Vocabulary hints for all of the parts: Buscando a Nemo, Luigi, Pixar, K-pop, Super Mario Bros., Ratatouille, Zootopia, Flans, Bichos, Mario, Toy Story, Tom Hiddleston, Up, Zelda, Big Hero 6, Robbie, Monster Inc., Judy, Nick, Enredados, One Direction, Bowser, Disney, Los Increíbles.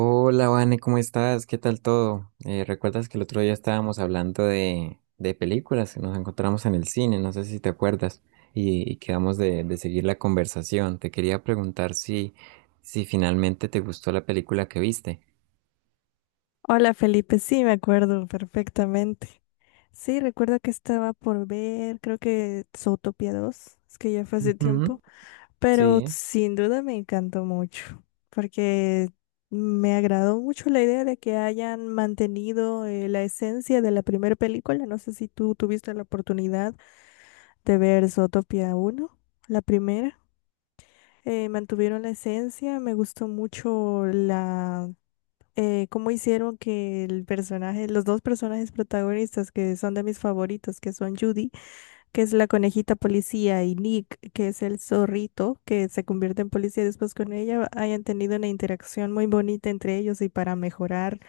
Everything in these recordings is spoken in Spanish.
Hola, Vane, ¿cómo estás? ¿Qué tal todo? ¿Recuerdas que el otro día estábamos hablando de películas? Nos encontramos en el cine, no sé si te acuerdas, y quedamos de seguir la conversación. Te quería preguntar si finalmente te gustó la película que viste. Hola Felipe, sí, me acuerdo perfectamente. Sí, recuerdo que estaba por ver, creo que Zootopia 2, es que ya fue hace Ujú. tiempo, pero Sí, sin duda me encantó mucho, porque me agradó mucho la idea de que hayan mantenido la esencia de la primera película. No sé si tú tuviste la oportunidad de ver Zootopia 1, la primera. Mantuvieron la esencia, me gustó mucho cómo hicieron que el personaje, los dos personajes protagonistas que son de mis favoritos, que son Judy, que es la conejita policía, y Nick, que es el zorrito, que se convierte en policía después con ella, hayan tenido una interacción muy bonita entre ellos y para mejorar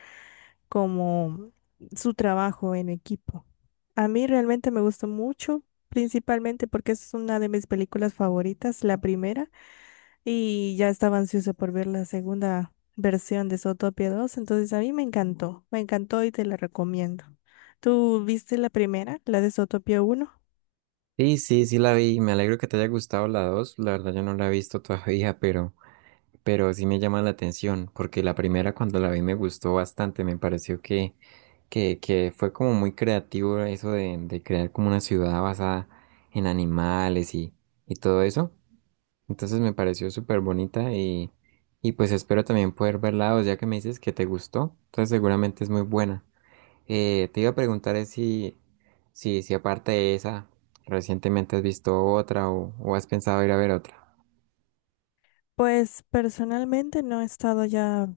como su trabajo en equipo. A mí realmente me gustó mucho, principalmente porque es una de mis películas favoritas, la primera, y ya estaba ansiosa por ver la segunda versión de Zootopia 2. Entonces a mí me encantó y te la recomiendo. ¿Tú viste la primera, la de Zootopia 1? sí, sí la vi. Me alegro que te haya gustado la dos. La verdad, yo no la he visto todavía, pero sí me llama la atención, porque la primera cuando la vi me gustó bastante, me pareció que fue como muy creativo eso de crear como una ciudad basada en animales y todo eso. Entonces me pareció súper bonita y pues espero también poder verla, o ya que me dices que te gustó, entonces seguramente es muy buena. Te iba a preguntar es si aparte de esa, recientemente has visto otra o has pensado ir a ver otra. Pues personalmente no he estado ya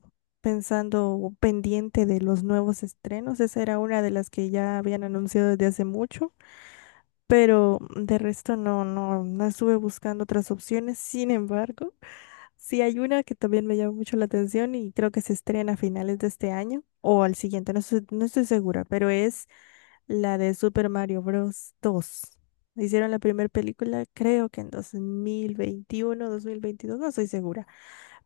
pensando o pendiente de los nuevos estrenos, esa era una de las que ya habían anunciado desde hace mucho, pero de resto no, no, no estuve buscando otras opciones. Sin embargo, sí, hay una que también me llama mucho la atención y creo que se estrena a finales de este año o al siguiente, no estoy, no estoy segura, pero es la de Super Mario Bros. Dos. Hicieron la primera película, creo que en 2021, 2022, no estoy segura.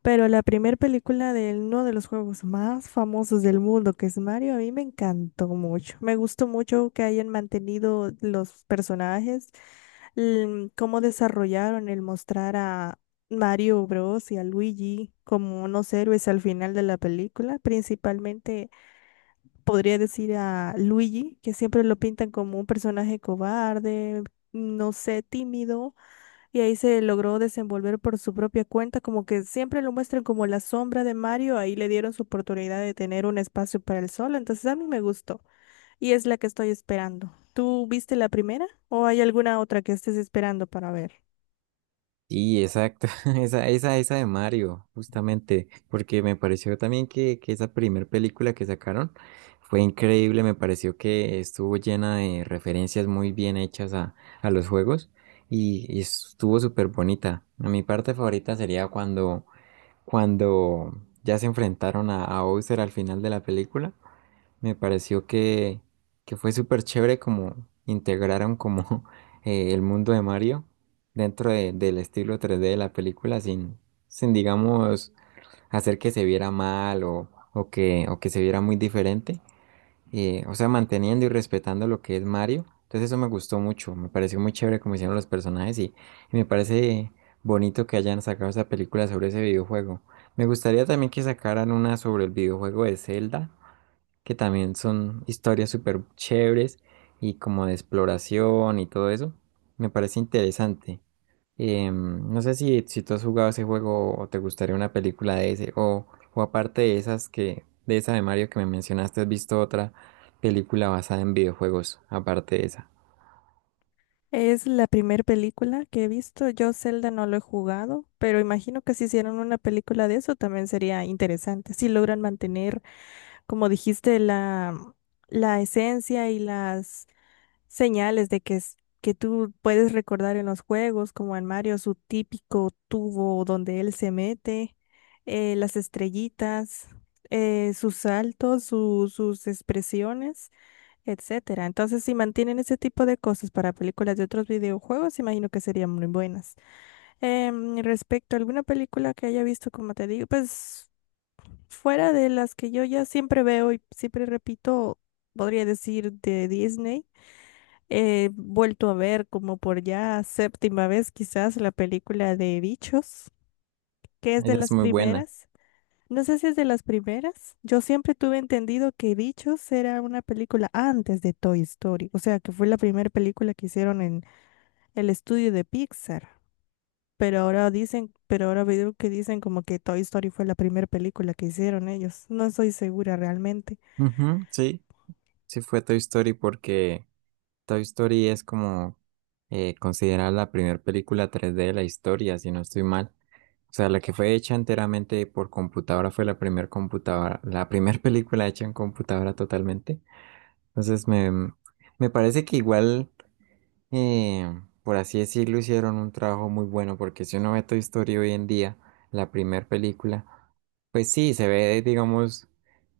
Pero la primera película de uno de los juegos más famosos del mundo, que es Mario, a mí me encantó mucho. Me gustó mucho que hayan mantenido los personajes, cómo desarrollaron el mostrar a Mario Bros. Y a Luigi como unos héroes al final de la película. Principalmente podría decir a Luigi, que siempre lo pintan como un personaje cobarde, no sé, tímido, y ahí se logró desenvolver por su propia cuenta, como que siempre lo muestran como la sombra de Mario, ahí le dieron su oportunidad de tener un espacio para el solo, entonces a mí me gustó y es la que estoy esperando. ¿Tú viste la primera o hay alguna otra que estés esperando para ver? Sí, exacto, esa de Mario, justamente, porque me pareció también que esa primer película que sacaron fue increíble, me pareció que estuvo llena de referencias muy bien hechas a los juegos y estuvo súper bonita. Mi parte favorita sería cuando ya se enfrentaron a Bowser al final de la película me pareció que fue súper chévere como integraron como el mundo de Mario del estilo 3D de la película sin digamos, hacer que se viera mal o o que se viera muy diferente. O sea, manteniendo y respetando lo que es Mario. Entonces eso me gustó mucho, me pareció muy chévere como hicieron los personajes y me parece bonito que hayan sacado esa película sobre ese videojuego. Me gustaría también que sacaran una sobre el videojuego de Zelda que también son historias súper chéveres y como de exploración y todo eso. Me parece interesante. No sé si tú has jugado ese juego o te gustaría una película de ese, o aparte de esas que, de esa de Mario que me mencionaste, ¿has visto otra película basada en videojuegos, aparte de esa? Es la primera película que he visto. Yo Zelda no lo he jugado, pero imagino que si hicieran una película de eso también sería interesante, si logran mantener, como dijiste, la esencia y las señales de que, que tú puedes recordar en los juegos, como en Mario, su típico tubo donde él se mete, las estrellitas, sus saltos, sus expresiones, etcétera. Entonces, si mantienen ese tipo de cosas para películas de otros videojuegos, imagino que serían muy buenas. Respecto a alguna película que haya visto, como te digo, pues fuera de las que yo ya siempre veo y siempre repito, podría decir de Disney. He vuelto a ver como por ya séptima vez quizás la película de Bichos, que es de Esa es las muy buena. primeras. No sé si es de las primeras. Yo siempre tuve entendido que Bichos era una película antes de Toy Story, o sea, que fue la primera película que hicieron en el estudio de Pixar. Pero ahora dicen, pero ahora veo que dicen como que Toy Story fue la primera película que hicieron ellos. No estoy segura realmente. Ujú, sí, sí fue Toy Story porque Toy Story es como considerada la primera película 3D de la historia, si no estoy mal. O sea, la que fue hecha enteramente por computadora fue la primera computadora, la primera película hecha en computadora totalmente. Entonces me parece que igual por así decirlo, hicieron un trabajo muy bueno, porque si uno ve Toy Story hoy en día, la primera película, pues sí, se ve, digamos,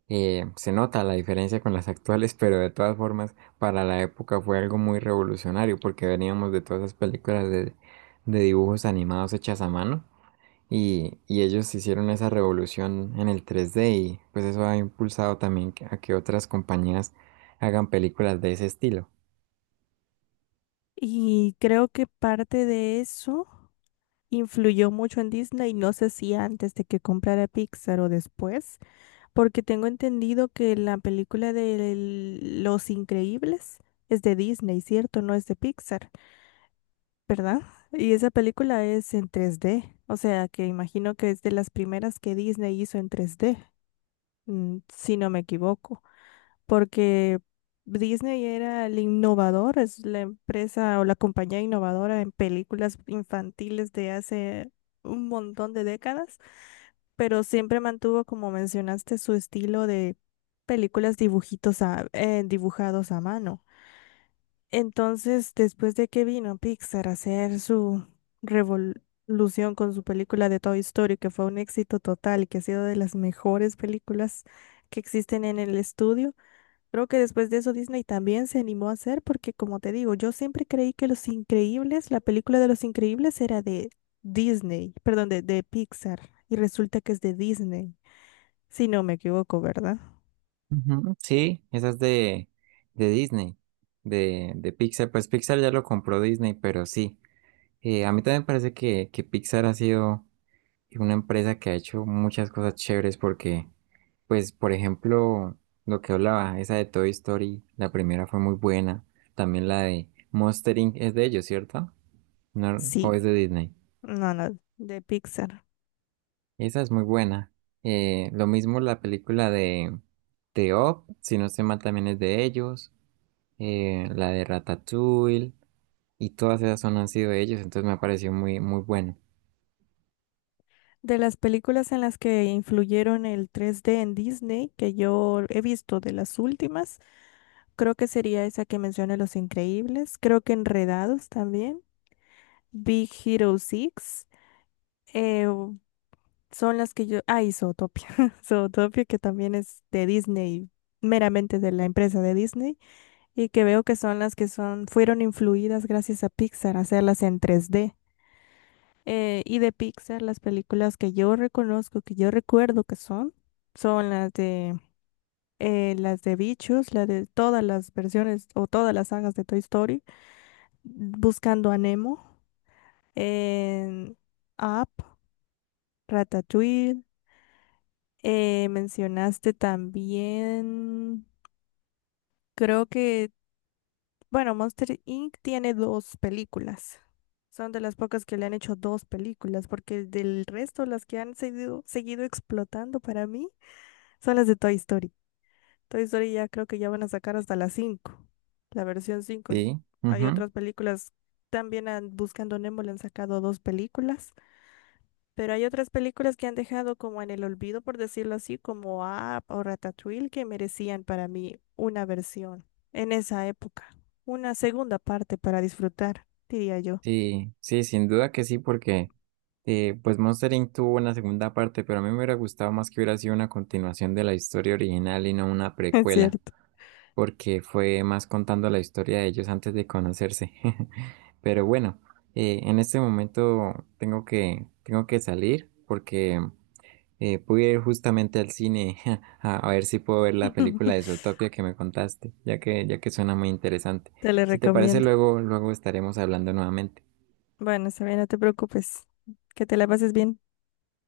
se nota la diferencia con las actuales, pero de todas formas, para la época fue algo muy revolucionario, porque veníamos de todas esas películas de dibujos animados hechas a mano, y ellos hicieron esa revolución en el 3D, y pues eso ha impulsado también a que otras compañías hagan películas de ese estilo. Y creo que parte de eso influyó mucho en Disney, no sé si antes de que comprara Pixar o después, porque tengo entendido que la película de Los Increíbles es de Disney, ¿cierto? No es de Pixar, ¿verdad? Y esa película es en 3D, o sea que imagino que es de las primeras que Disney hizo en 3D, si no me equivoco, porque Disney era el innovador, es la empresa o la compañía innovadora en películas infantiles de hace un montón de décadas, pero siempre mantuvo, como mencionaste, su estilo de películas dibujitos dibujados a mano. Entonces, después de que vino Pixar a hacer su revolución con su película de Toy Story, que fue un éxito total y que ha sido de las mejores películas que existen en el estudio, creo que después de eso Disney también se animó a hacer, porque como te digo, yo siempre creí que Los Increíbles, la película de Los Increíbles era de Disney, perdón, de Pixar, y resulta que es de Disney, si no me equivoco, ¿verdad? Ujú. Sí, esa es de Disney, de Pixar. Pues Pixar ya lo compró Disney, pero sí. A mí también me parece que Pixar ha sido una empresa que ha hecho muchas cosas chéveres porque, pues, por ejemplo, lo que hablaba, esa de Toy Story, la primera fue muy buena. También la de Monster Inc. es de ellos, ¿cierto? No, o Sí, es de Disney. no, no, de Pixar. Esa es muy buena. Lo mismo la película de Up, si no estoy mal, también es de ellos. La de Ratatouille, y todas esas son han sido de ellos, entonces me ha parecido muy bueno. De las películas en las que influyeron el 3D en Disney, que yo he visto de las últimas, creo que sería esa que mencioné, Los Increíbles, creo que Enredados también, Big Hero 6. Son las que yo. Ah, y Zootopia. Zootopia, que también es de Disney, meramente de la empresa de Disney, y que veo que son las que son, fueron influidas gracias a Pixar, hacerlas en 3D. Y de Pixar, las películas que yo reconozco, que yo recuerdo que son, son las de Bichos, la de todas las versiones o todas las sagas de Toy Story, Buscando a Nemo, en Up, Ratatouille. Mencionaste también, creo que, bueno, Monster Inc. tiene dos películas. Son de las pocas que le han hecho dos películas, porque del resto las que han seguido, seguido explotando para mí son las de Toy Story. Toy Story ya creo que ya van a sacar hasta las 5, la versión cinco, y Sí, hay ujú. otras películas, también han- Buscando Nemo le han sacado dos películas. Pero hay otras películas que han dejado como en el olvido, por decirlo así, como Up o Ratatouille, que merecían para mí una versión en esa época, una segunda parte para disfrutar, diría yo. Sí, sí, sin duda que sí, porque pues Monster Inc. tuvo una segunda parte, pero a mí me hubiera gustado más que hubiera sido una continuación de la historia original y no una Es precuela, cierto. porque fue más contando la historia de ellos antes de conocerse. Pero bueno, en este momento tengo que salir porque pude ir justamente al cine a ver si puedo ver la película de Zootopia que me contaste, ya que suena muy interesante. Te la Si te parece, recomiendo. luego, luego estaremos hablando nuevamente. Bueno, Sabina, no te preocupes. Que te la pases bien.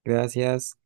Gracias.